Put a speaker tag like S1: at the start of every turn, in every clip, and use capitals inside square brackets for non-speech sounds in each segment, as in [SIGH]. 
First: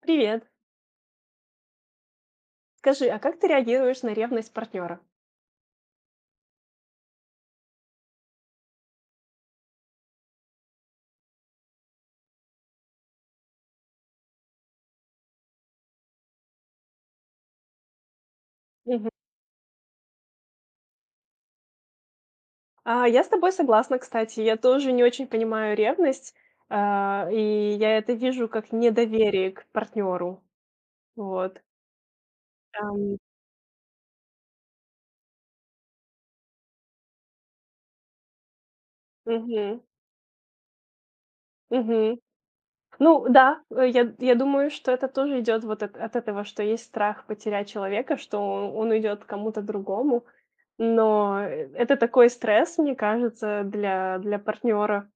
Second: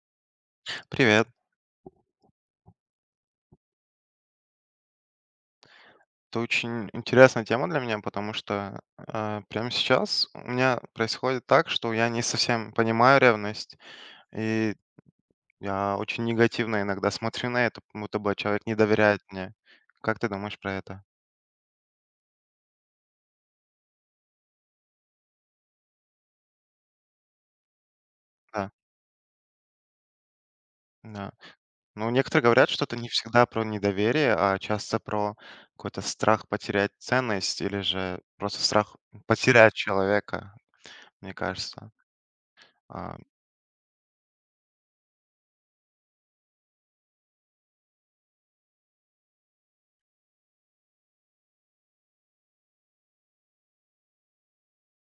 S1: Привет.
S2: Привет.
S1: Скажи, а как ты реагируешь на ревность партнера?
S2: Это очень интересная тема для меня, потому что прямо сейчас у меня происходит так, что я не совсем понимаю ревность, и я очень негативно иногда смотрю на это, как будто бы человек не
S1: Мгм.
S2: доверяет мне. Как ты думаешь про это?
S1: Я с тобой согласна, кстати. Я тоже не очень понимаю ревность, и я это вижу
S2: Да,
S1: как недоверие к партнеру.
S2: да.
S1: Вот.
S2: Ну, некоторые говорят, что это не
S1: Ам,
S2: всегда про недоверие, а часто про какой-то страх потерять ценность или же просто страх потерять
S1: мгм,
S2: человека, мне кажется.
S1: мгм.
S2: А,
S1: Ну да, я думаю, что это тоже идет вот от этого, что есть страх потерять человека, что он идет к кому-то другому. Но это такой стресс, мне кажется, для партнера.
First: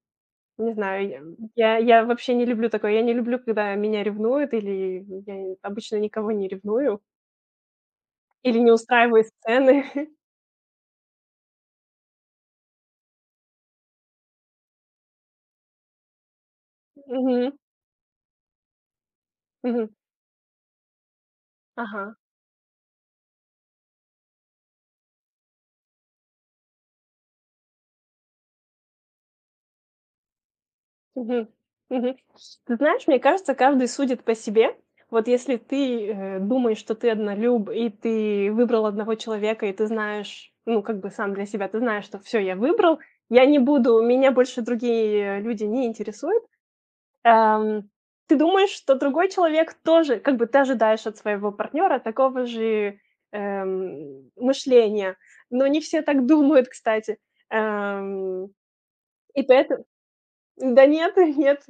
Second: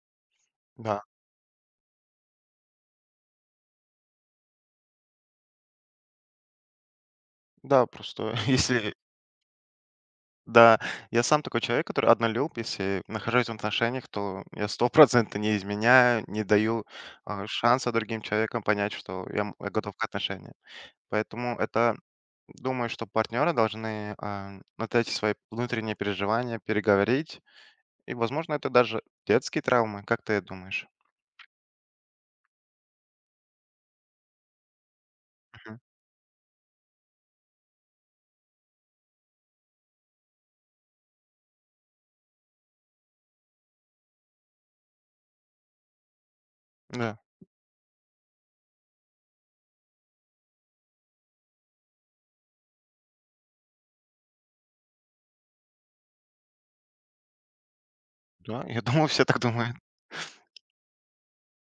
S1: Не
S2: да,
S1: знаю, я вообще не люблю такое. Я не люблю, когда меня ревнуют, или я обычно никого не ревную,
S2: да, просто [LAUGHS]
S1: или не
S2: если.
S1: устраиваю сцены. [LAUGHS]
S2: Да, я сам такой человек, который однолюб. Если нахожусь в отношениях, то я стопроцентно не изменяю, не даю
S1: Мгм.
S2: шанса другим человекам понять, что я
S1: Мгм.
S2: готов к отношениям. Поэтому это,
S1: Ага.
S2: думаю, что партнеры должны вот эти свои внутренние переживания переговорить. И, возможно, это даже детские травмы. Как ты думаешь?
S1: Мгм. Мгм. Ты знаешь, мне кажется, каждый судит по себе. Вот если
S2: Мгм.
S1: ты, думаешь, что ты однолюб, и ты выбрал одного человека, и ты знаешь, ну, как бы сам для себя, ты знаешь, что все, я выбрал, я не буду меня больше другие люди не интересуют.
S2: Да,
S1: Эм, ты думаешь, что другой человек тоже как бы ты ожидаешь от своего партнера такого же, мышления, но не все так думают, кстати. Эм,
S2: да, я думаю, все так
S1: и
S2: думают.
S1: поэтому да нет, [LAUGHS] нет.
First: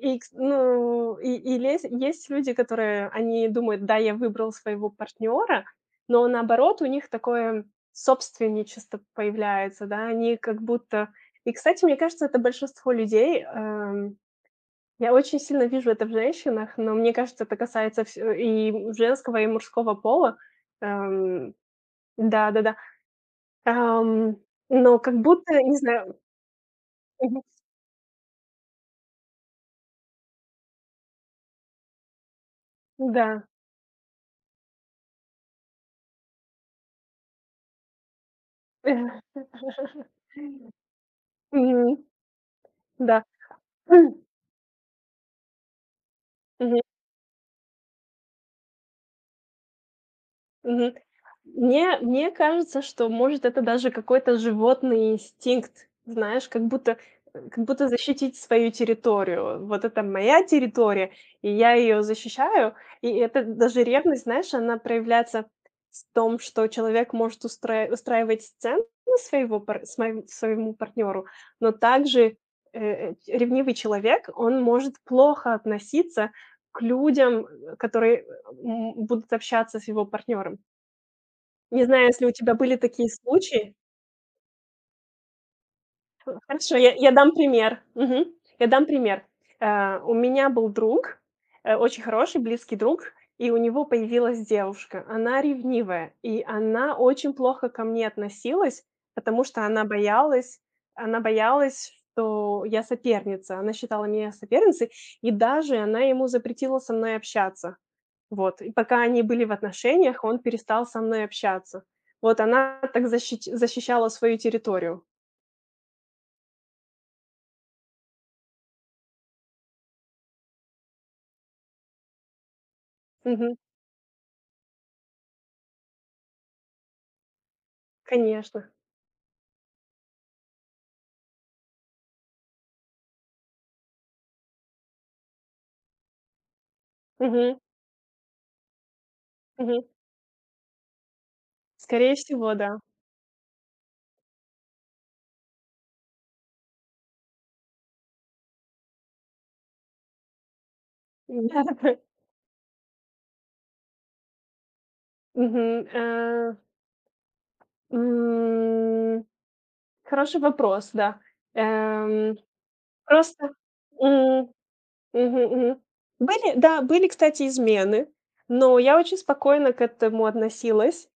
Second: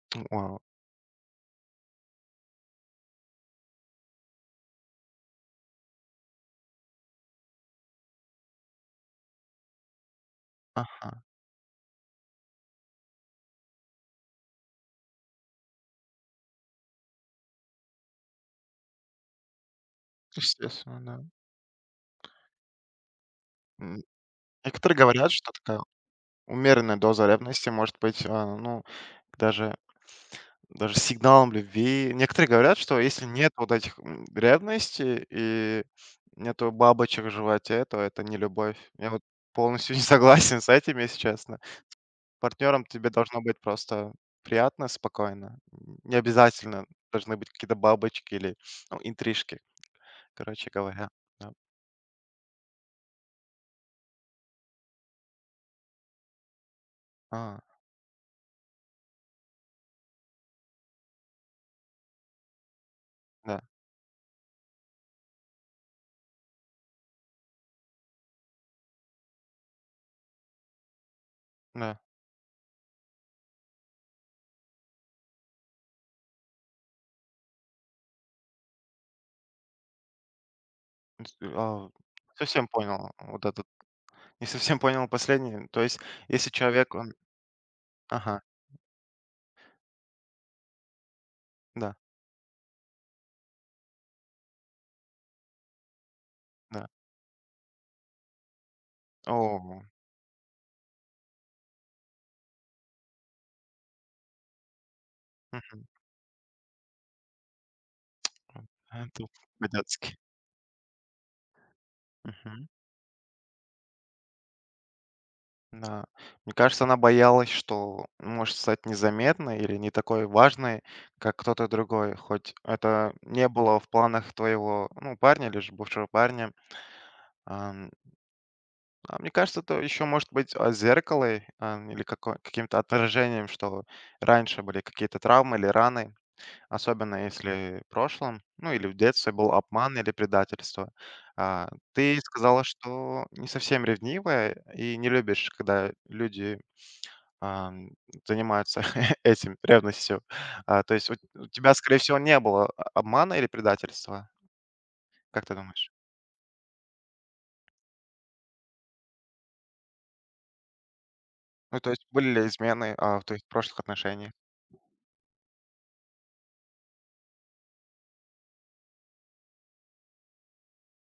S1: И кс
S2: Вау.
S1: ну, и лезь есть люди, которые они думают: "Да, я выбрал своего партнера, но наоборот у них такое собственничество появляется, да, они как будто".
S2: Ага,
S1: И, кстати, мне кажется, это большинство людей, я очень сильно вижу это в женщинах, но мне кажется, это касается всё и женского, и мужского пола.
S2: естественно, да.
S1: Эм, да-да-да.
S2: М,
S1: Ам,
S2: Некоторые
S1: но как
S2: говорят, что
S1: будто, не
S2: такая
S1: знаю.
S2: умеренная доза
S1: Мгм,
S2: ревности может быть, ну, даже даже сигналом любви. Некоторые говорят, что если
S1: да.
S2: нет вот этих, ревности и нету бабочек в животе, то это не любовь. Я вот полностью [LAUGHS] не
S1: [LAUGHS]
S2: согласен с этим, если честно.
S1: М,
S2: Партнером тебе
S1: да. [CLEARS THROAT]
S2: должно быть просто приятно, спокойно. Не
S1: Мгм.
S2: обязательно должны быть какие-то бабочки или, ну, интрижки, короче
S1: Мгм.
S2: говоря. Да.
S1: Мне кажется, что, может, это даже какой-то животный инстинкт, знаешь, как будто,
S2: А,
S1: как будто защитить свою территорию. Вот это моя территория, и я ее защищаю. И это
S2: да,
S1: даже ревность, знаешь, она проявляется в том, что человек может устраивать сцены своего пар смоем своему партнеру, но
S2: да.
S1: также, ревнивый человек, он может плохо относиться к людям, которые будут общаться с его партнером.
S2: М,
S1: Не
S2: а,
S1: знаю, если у тебя
S2: совсем
S1: были такие
S2: понял вот это.
S1: случаи.
S2: Не совсем понял последний. То есть, если
S1: Хорошо, я
S2: человек,
S1: я
S2: он...
S1: дам пример. Мгм.
S2: Ага,
S1: Я дам пример. У меня был друг,
S2: да,
S1: очень хороший, близкий друг, и у него появилась девушка. Она ревнивая, и
S2: да.
S1: она очень плохо ко мне относилась, потому
S2: О,
S1: что
S2: мгм.
S1: она боялась, что я соперница. Она считала меня соперницей, и даже
S2: Вот,
S1: она ему запретила со мной общаться. Вот, и пока они
S2: это
S1: были в
S2: по-детски.
S1: отношениях, он перестал со мной общаться. Вот
S2: Мгм.
S1: она так защити защищала свою территорию.
S2: Да. Мне кажется, она боялась, что может стать незаметной или не такой важной, как кто-то другой. Хоть это не
S1: Мгм.
S2: было в планах твоего, ну, парня или же бывшего парня. Ам,
S1: Конечно.
S2: а мне кажется, это еще может быть зеркало, или како каким-то отражением, что раньше были какие-то травмы или раны. Особенно
S1: Мгм.
S2: если в прошлом, ну, или в детстве был
S1: Мгм.
S2: обман или предательство.
S1: Скорее
S2: Ты
S1: всего,
S2: сказала,
S1: да.
S2: что не совсем ревнивая и не любишь, когда люди, ам, занимаются [LAUGHS] этим, ревностью. То есть у тебя, скорее
S1: [LAUGHS]
S2: всего, не было о обмана или предательства, как ты
S1: Мгм.
S2: думаешь?
S1: М, хороший вопрос, да.
S2: Ну, то есть были
S1: Эм,
S2: ли измены, в твоих
S1: просто,
S2: прошлых отношениях?
S1: м, мгм, мгм. Были, да, были, кстати, измены, но я очень спокойно к этому относилась.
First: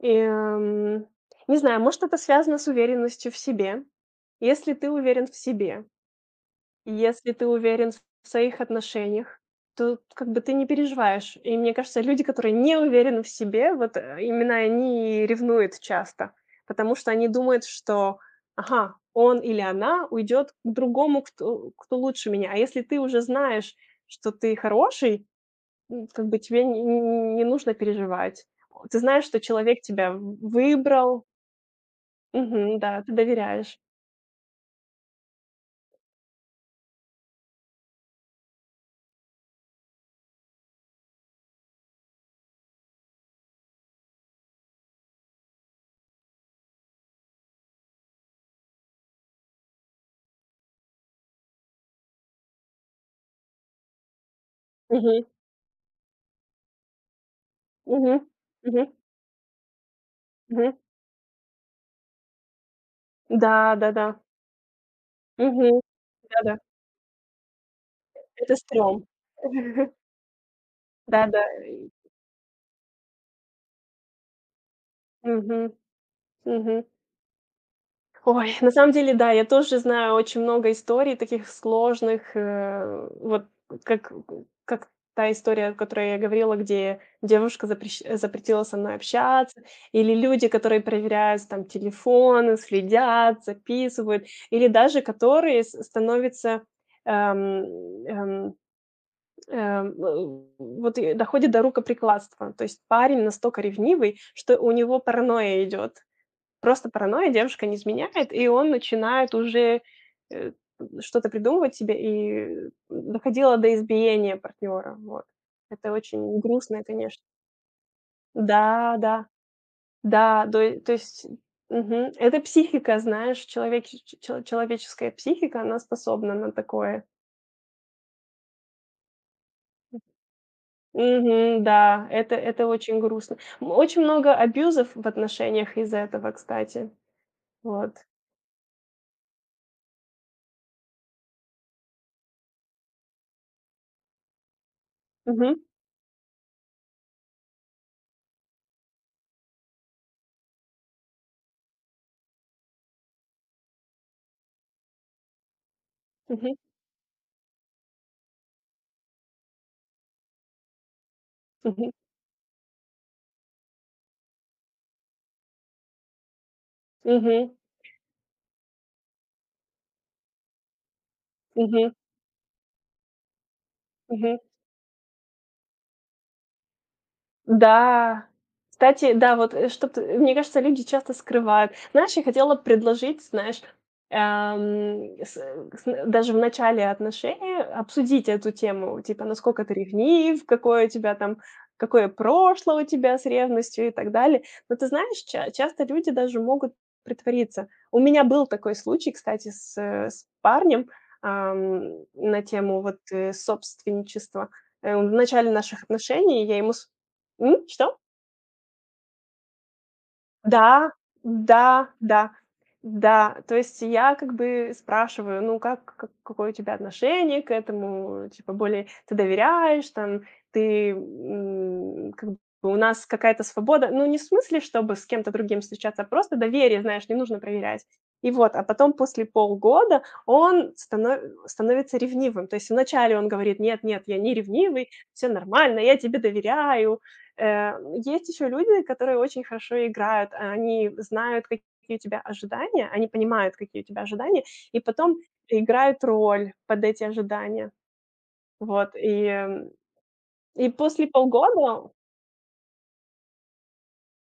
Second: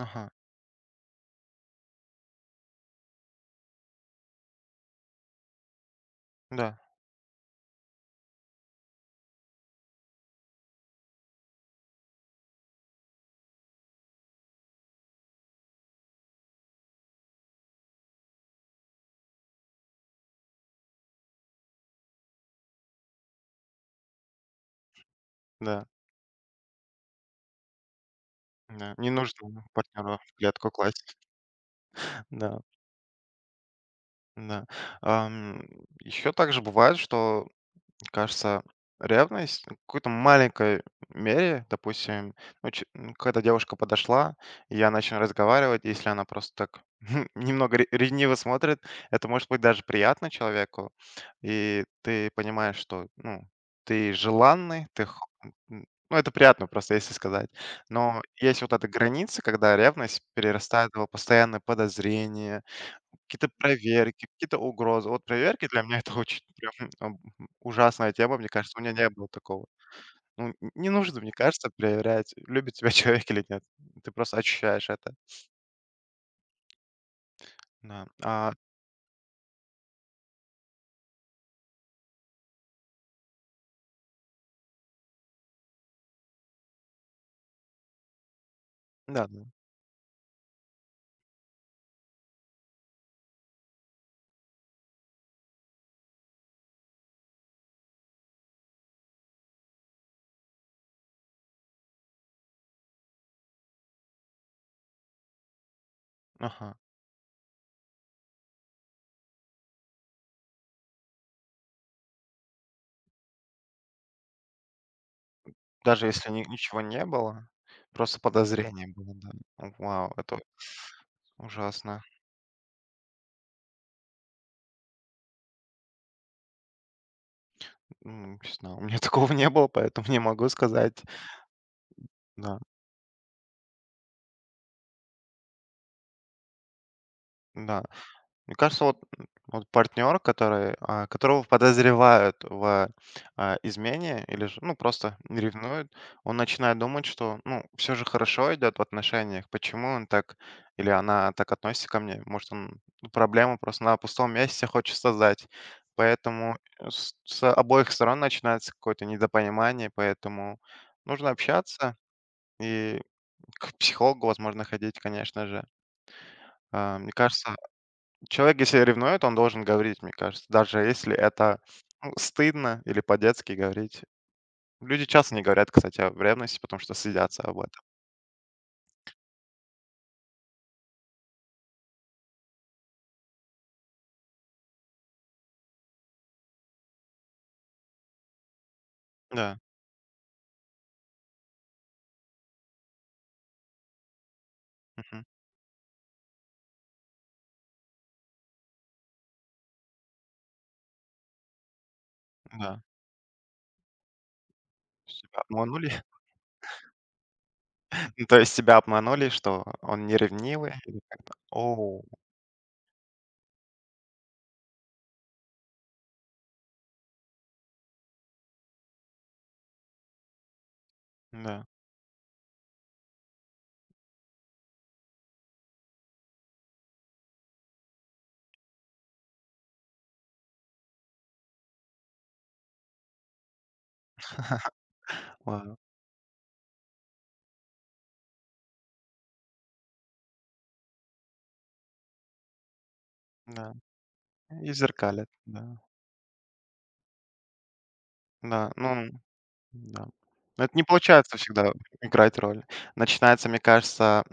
S1: И, не знаю, может, это связано с уверенностью в себе. Если ты уверен в себе,
S2: да,
S1: и если ты уверен в своих отношениях, то как бы ты не переживаешь. И мне кажется, люди, которые не уверены в себе, вот именно они и ревнуют часто, потому что они думают, что, ага, он или она уйдет к другому, кто лучше меня. А если ты уже знаешь, что ты хороший,
S2: да,
S1: М, как бы тебе не нужно переживать.
S2: да.
S1: Ты
S2: Не
S1: знаешь, что
S2: нужно
S1: человек тебя
S2: партнеру в
S1: в
S2: клетку класть.
S1: выбрал.
S2: [LAUGHS] Да,
S1: Мгм, да, ты доверяешь.
S2: да. Еще также бывает, что... Кажется, ревность в какой-то маленькой мере, допустим, ну, какая-то девушка подошла, и я начал разговаривать, если она просто так [LAUGHS] немного ревниво смотрит, это может быть даже приятно человеку, и ты понимаешь, что, ну, ты желанный,
S1: Мгм,
S2: ну, это приятно просто, если сказать.
S1: мгм,
S2: Но есть вот
S1: мгм,
S2: эта граница, когда ревность
S1: мгм.
S2: перерастает в постоянное подозрение, какие-то
S1: Да, да-да.
S2: проверки, какие-то угрозы. Вот проверки
S1: Мгм.
S2: для меня — это очень
S1: Да-да.
S2: прям, ам, ужасная тема, мне
S1: Это
S2: кажется. У меня
S1: стрём.
S2: не было такого.
S1: [LAUGHS]
S2: Ну, н не нужно, мне
S1: Да-да.
S2: кажется, проверять, любит тебя [LAUGHS] человек или нет. Ты просто ощущаешь это.
S1: Мгм, мгм.
S2: Да.
S1: Ой, на самом деле, да, я тоже знаю очень много историй таких сложных, вот как как та история, о которой я говорила, где девушка запретила со мной
S2: Да, да.
S1: общаться, или люди, которые проверяют там телефоны, следят, записывают, или даже которые с становятся, эм, эм, в вот и доходит до рукоприкладства. То есть парень настолько ревнивый, что у него паранойя идет.
S2: Ага.
S1: Просто паранойя, девушка не изменяет, и он начинает уже, э, что-то придумывать себе, и доходило до избиения партнера. Вот. Это
S2: Даже если
S1: очень
S2: ни ничего
S1: грустно,
S2: не
S1: конечно.
S2: было, просто подозрение
S1: Да,
S2: было,
S1: да,
S2: да. Вау, это
S1: да, то есть
S2: ужасно.
S1: мгм. Это психика, знаешь, человеческая психика, она способна на такое.
S2: Не знаю, у меня [LAUGHS] такого не было, поэтому не могу сказать.
S1: Мгм, да,
S2: Да,
S1: это очень грустно. М, очень много абьюзов в отношениях из-за этого, кстати.
S2: да.
S1: Вот.
S2: Мне кажется, вот, вот партнер, который, которого подозревают в измене или же, ну, просто
S1: Мгм,
S2: ревнует, он начинает думать, что, ну, все же хорошо идет в отношениях, почему он так или она так относится ко мне, может, он проблему просто на пустом месте хочет создать.
S1: мгм,
S2: Поэтому с обоих сторон начинается какое-то недопонимание, поэтому нужно
S1: мгм,
S2: общаться и к психологу, возможно, ходить, конечно же. Мне
S1: мгм,
S2: кажется, человек, если ревнует, он должен говорить, мне кажется, даже если это,
S1: мгм,
S2: ну, стыдно или по-детски говорить.
S1: мгм.
S2: Люди часто не говорят, кстати, о ревности, потому что стыдятся об этом.
S1: Да. Кстати, да, вот, что ты мне кажется, люди часто скрывают. Знаешь, я хотела предложить, знаешь, с э, с н даже в начале отношений обсудить эту тему, типа,
S2: Да,
S1: насколько ты ревнив, какое у тебя там какое прошлое у тебя с ревностью и так далее. Но ты знаешь,
S2: мгм,
S1: ча часто люди даже могут притвориться. У меня был такой случай, кстати, с, с парнем, на тему
S2: да.
S1: вот, собственничества. В
S2: Тебя
S1: начале наших
S2: обманули?
S1: отношений я ему М, что?
S2: [LAUGHS] Ну, то есть тебя обманули, что он не ревнивый?
S1: Да,
S2: Или как?
S1: да,
S2: О,
S1: да, да. То есть я как бы спрашиваю, ну как какое у тебя отношение к этому? Типа более ты доверяешь, там ты,
S2: да,
S1: как бы у нас какая-то свобода. Ну, не в смысле, чтобы с кем-то другим встречаться, а просто доверие, знаешь, не нужно проверять. И вот, а потом после полгода он становится ревнивым. То есть вначале он говорит: "Нет, нет, я не ревнивый, все
S2: ладно,
S1: нормально, я тебе доверяю". Э, Есть еще люди, которые очень хорошо играют. А они знают, какие у тебя ожидания, они понимают,
S2: да.
S1: какие у тебя ожидания,
S2: И
S1: и потом
S2: зеркалят, да.
S1: играют роль под эти ожидания.
S2: Да,
S1: Вот,
S2: ну
S1: и,
S2: да. Но
S1: и
S2: это не
S1: после
S2: получается всегда
S1: полгода
S2: играть роль. Начинается, мне кажется,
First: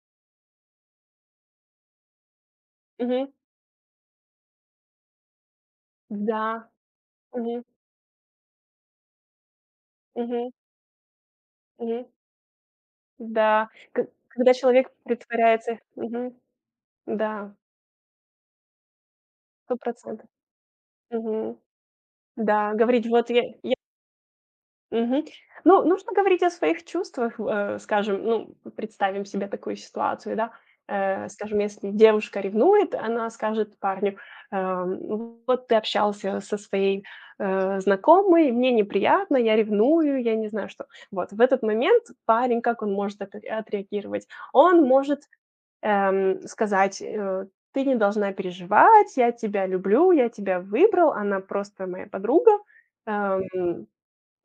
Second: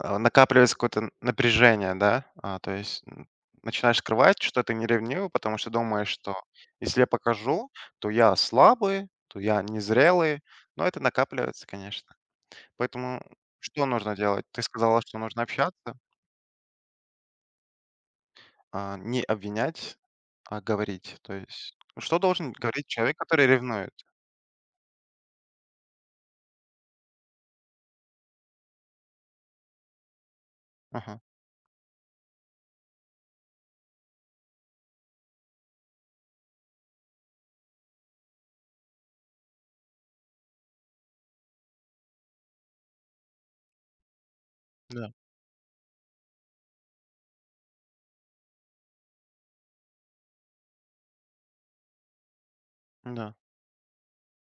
S2: накапливается какое-то напряжение, да, то есть
S1: Мгм.
S2: начинаешь скрывать, что ты не ревнивый, потому что думаешь, что
S1: Да.
S2: если я
S1: Мгм.
S2: покажу, то я слабый, то я незрелый,
S1: Мгм.
S2: но это накапливается,
S1: Мгм.
S2: конечно. Поэтому
S1: Да.
S2: что
S1: К
S2: нужно делать?
S1: когда
S2: Ты
S1: человек
S2: сказала, что нужно
S1: притворяется
S2: общаться,
S1: Мгм. Да,
S2: а не
S1: 100%
S2: обвинять, а говорить. То
S1: Мгм.
S2: есть что должен
S1: Да,
S2: говорить
S1: говорить:
S2: человек,
S1: "Вот я"
S2: который ревнует?
S1: Мгм. Ну, нужно говорить о своих чувствах, скажем, ну, представим себе такую ситуацию, да.
S2: Ага,
S1: Скажем, если девушка ревнует, она скажет парню: " вот ты общался со своей, знакомой, мне неприятно, я ревную, я не знаю что". Вот в этот момент парень, как он может отреагировать? Он
S2: да,
S1: может, сказать, "Ты не должна переживать, я тебя люблю, я тебя выбрал, она просто моя подруга".
S2: да.
S1: Эм,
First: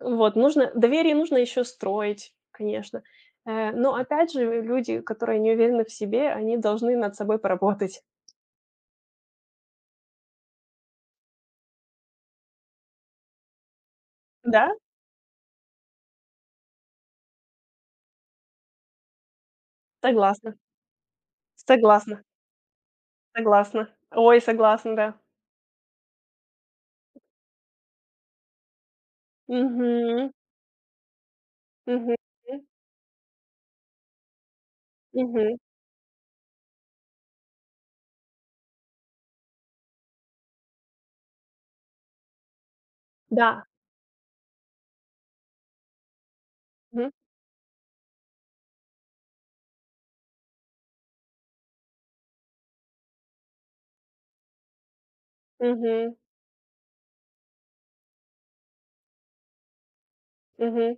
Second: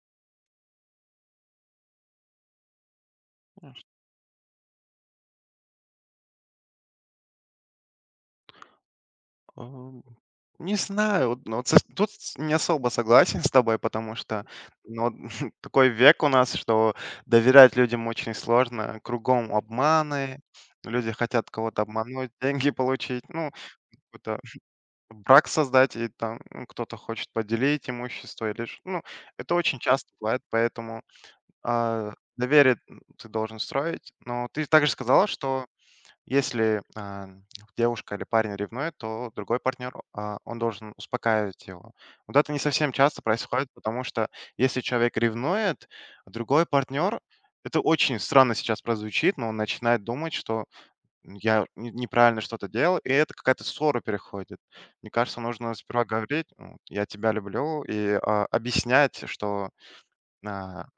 S1: вот, нужно доверие нужно еще строить, конечно. Но опять же, люди, которые не уверены в себе, они должны над собой поработать.
S2: Ам, не знаю, вот, ну, вот с тут с не особо согласен с тобой, потому что,
S1: Да,
S2: ну, вот [LAUGHS] такой век у нас, что доверять людям очень сложно. Кругом обманы,
S1: согласна,
S2: люди хотят кого-то
S1: согласна,
S2: обмануть, [LAUGHS] деньги получить, ну,
S1: согласна. Ой,
S2: какой-то
S1: согласна, да.
S2: брак создать, и там, ну, кто-то хочет поделить имущество или ш ну, это очень часто
S1: Мгм,
S2: бывает, поэтому,
S1: мгм,
S2: доверие, ты должен строить. Но ты также сказала,
S1: мгм.
S2: что если, девушка или парень ревнует, то другой партнер, он должен успокаивать его. Вот это не совсем часто
S1: Да.
S2: происходит, потому что если человек ревнует, другой
S1: Мгм,
S2: партнер... это очень странно сейчас прозвучит, но он начинает думать, что я неправильно что-то делал, и это какая-то ссора переходит. Мне кажется, нужно сперва
S1: мгм,
S2: говорить, ну, я тебя люблю, и объяснять, что а,
S1: мгм.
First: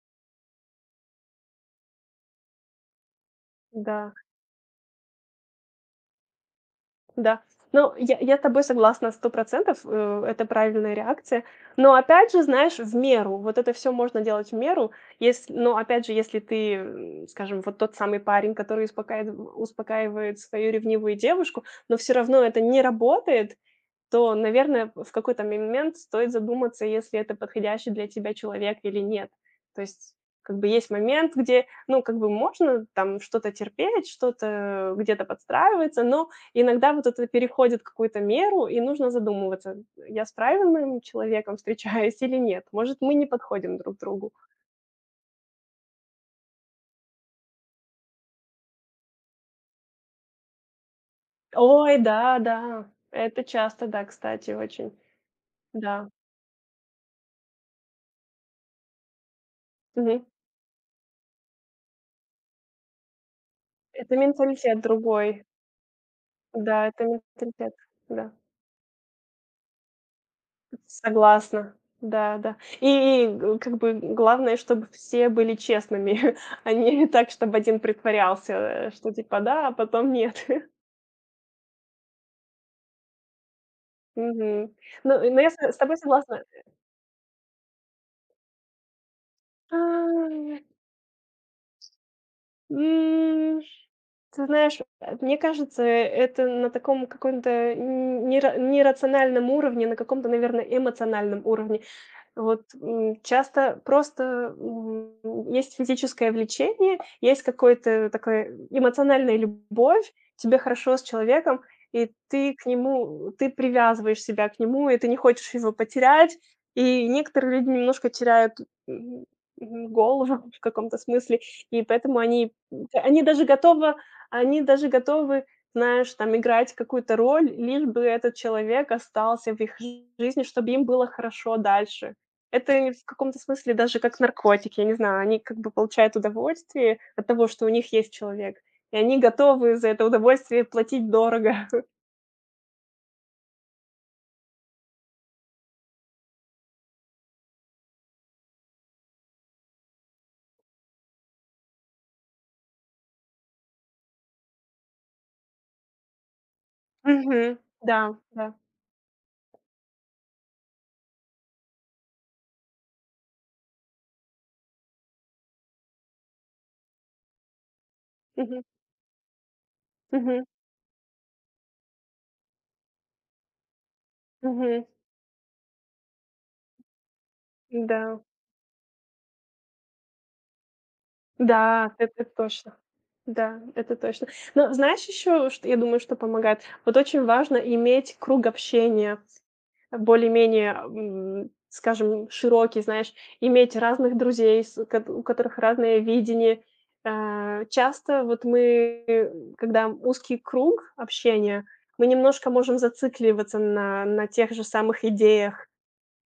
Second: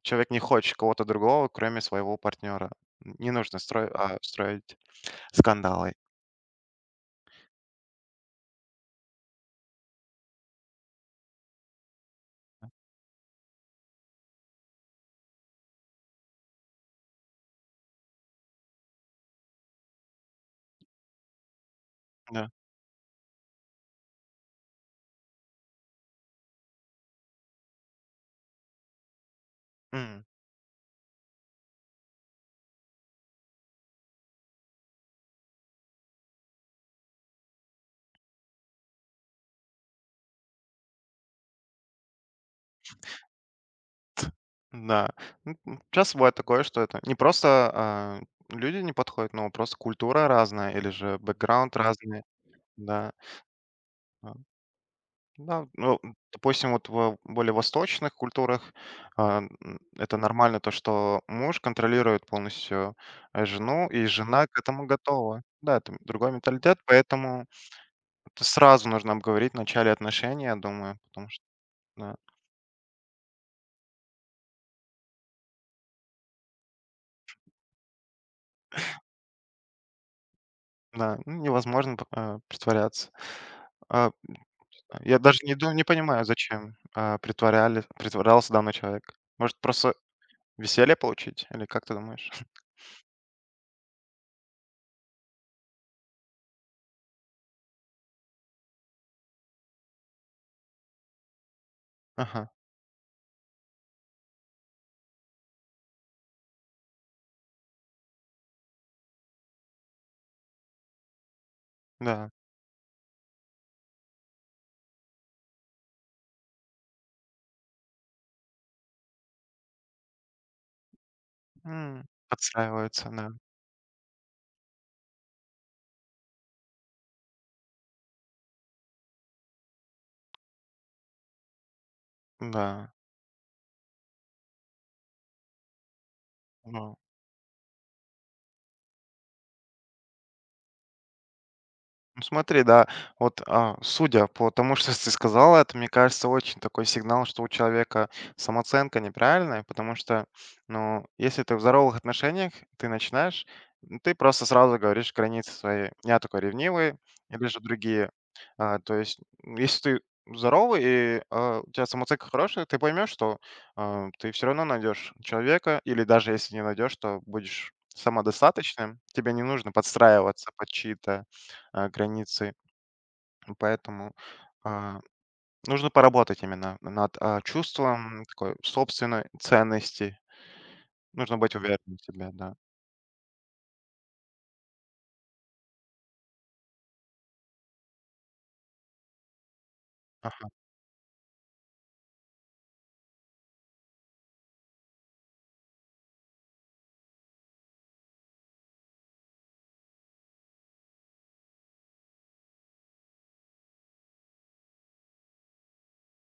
S2: человек не хочет кого-то другого, кроме своего партнера. Не нужно строить,
S1: Да.
S2: строить скандалы,
S1: Да. Ну, я с тобой согласна 100% это правильная реакция. Но опять же, знаешь, в меру. Вот это все можно делать в меру. Если но опять же, если ты, скажем, вот тот самый парень, который успокаивает свою ревнивую девушку, но все равно
S2: да.
S1: это не работает, то, наверное, в какой-то момент стоит задуматься, если это подходящий для тебя человек или нет. То есть
S2: М,
S1: как бы есть момент, где, ну, как бы можно там что-то терпеть, что-то где-то подстраиваться, но иногда вот это переходит какую-то меру, и нужно задумываться, я с правильным человеком встречаюсь или нет. Может, мы не подходим друг другу.
S2: да. Часто бывает такое, что это не просто, люди не подходят, но просто культура разная или же бэкграунд
S1: Ой,
S2: разный.
S1: да, да,
S2: Да,
S1: это часто, да,
S2: а,
S1: кстати, очень,
S2: да, ну,
S1: да.
S2: допустим, вот в более восточных культурах, это
S1: Мгм.
S2: нормально, то, что муж контролирует полностью, жену, и
S1: Это
S2: жена к
S1: менталитет
S2: этому
S1: другой,
S2: готова. Да, это другой менталитет,
S1: да, это
S2: поэтому
S1: менталитет, да.
S2: это сразу нужно обговорить в начале отношений, я думаю, потому что,
S1: Согласна.
S2: да,
S1: Да, да. И г как бы главное, чтобы все были честными, [LAUGHS] а не так, чтобы один притворялся, что типа да, а потом нет. [LAUGHS]
S2: да, ну, невозможно, притворяться. А
S1: Мгм.
S2: Я
S1: Ну,
S2: даже
S1: но я
S2: не ду
S1: с
S2: не
S1: тобой
S2: понимаю,
S1: согласна.
S2: зачем, притворяли притворялся данный человек. Может,
S1: А,
S2: просто веселье получить или как ты думаешь? [LAUGHS]
S1: м, ты знаешь, мне кажется, это на таком каком-то н нера нерациональном уровне, на каком-то, наверное, эмоциональном уровне.
S2: Ага,
S1: Вот, часто просто, есть физическое влечение, есть какой-то такая эмоциональная любовь, тебе хорошо с человеком, и
S2: да.
S1: ты привязываешь себя к нему, и ты не хочешь его потерять. И некоторые люди немножко теряют, м, голову [LAUGHS] в каком-то смысле, и поэтому
S2: Подстраиваются,
S1: они
S2: да.
S1: даже готовы они даже готовы, знаешь, там играть какую-то роль, лишь бы этот человек остался в их жизни, чтобы им было хорошо дальше. Это
S2: Да,
S1: в каком-то смысле даже как наркотик, я не знаю. Они как бы получают
S2: ну...
S1: удовольствие от того, что у них есть человек, и они готовы за это удовольствие платить дорого.
S2: Ну, смотри, да, вот, судя по тому, [LAUGHS] что ты сказала, это, мне кажется, очень такой сигнал, что у человека самооценка неправильная, потому что, ну, если ты в здоровых отношениях, ты начинаешь, ну, ты просто сразу говоришь границы свои. Я такой ревнивый,
S1: [LAUGHS]
S2: или
S1: Мгм.
S2: же другие.
S1: Да, да.
S2: То есть, если ты здоровый и у тебя самооценка хорошая, ты поймешь, что ты все равно найдешь человека, или даже если не найдешь, то будешь
S1: Мгм.
S2: самодостаточным, тебе не нужно
S1: Мгм.
S2: подстраиваться под чьи-то границы. Поэтому
S1: Мгм.
S2: а, нужно поработать именно над
S1: Да.
S2: чувством такой собственной ценности. Нужно быть
S1: Да,
S2: уверенным в
S1: это
S2: себе, да.
S1: точно. Да, это точно. Но знаешь еще, что я думаю, что помогает? Вот очень важно иметь круг общения
S2: Ага,
S1: более-менее, скажем, широкий, знаешь, иметь разных друзей, с кот у которых разное видение. Часто вот мы, когда узкий круг общения, мы немножко можем зацикливаться на тех же самых идеях.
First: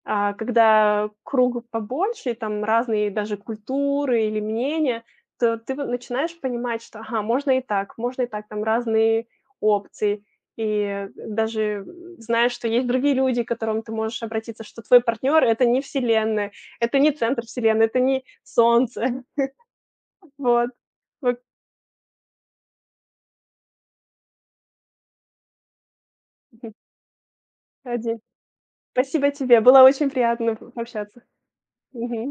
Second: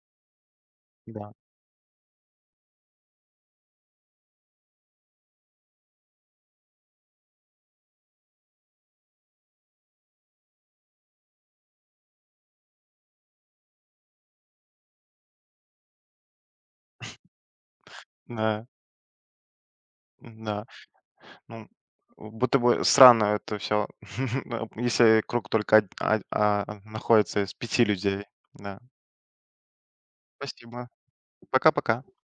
S1: А когда
S2: да,
S1: круг побольше, и там разные даже культуры или мнения, то ты вот начинаешь понимать, что, ага, можно и так, там разные опции. И даже знаешь, что есть другие люди, к которым ты можешь обратиться, что твой партнер — это не Вселенная, это не центр Вселенной, это не
S2: да,
S1: Солнце. [LAUGHS]
S2: да.
S1: Вот. Вот.
S2: Ну, будто бы странно это все, [LAUGHS] если круг только
S1: Мгм.
S2: находится из пяти
S1: Один.
S2: людей. Да.
S1: Спасибо тебе, было очень приятно
S2: Спасибо.
S1: общаться.
S2: Пока-пока.
S1: Мгм.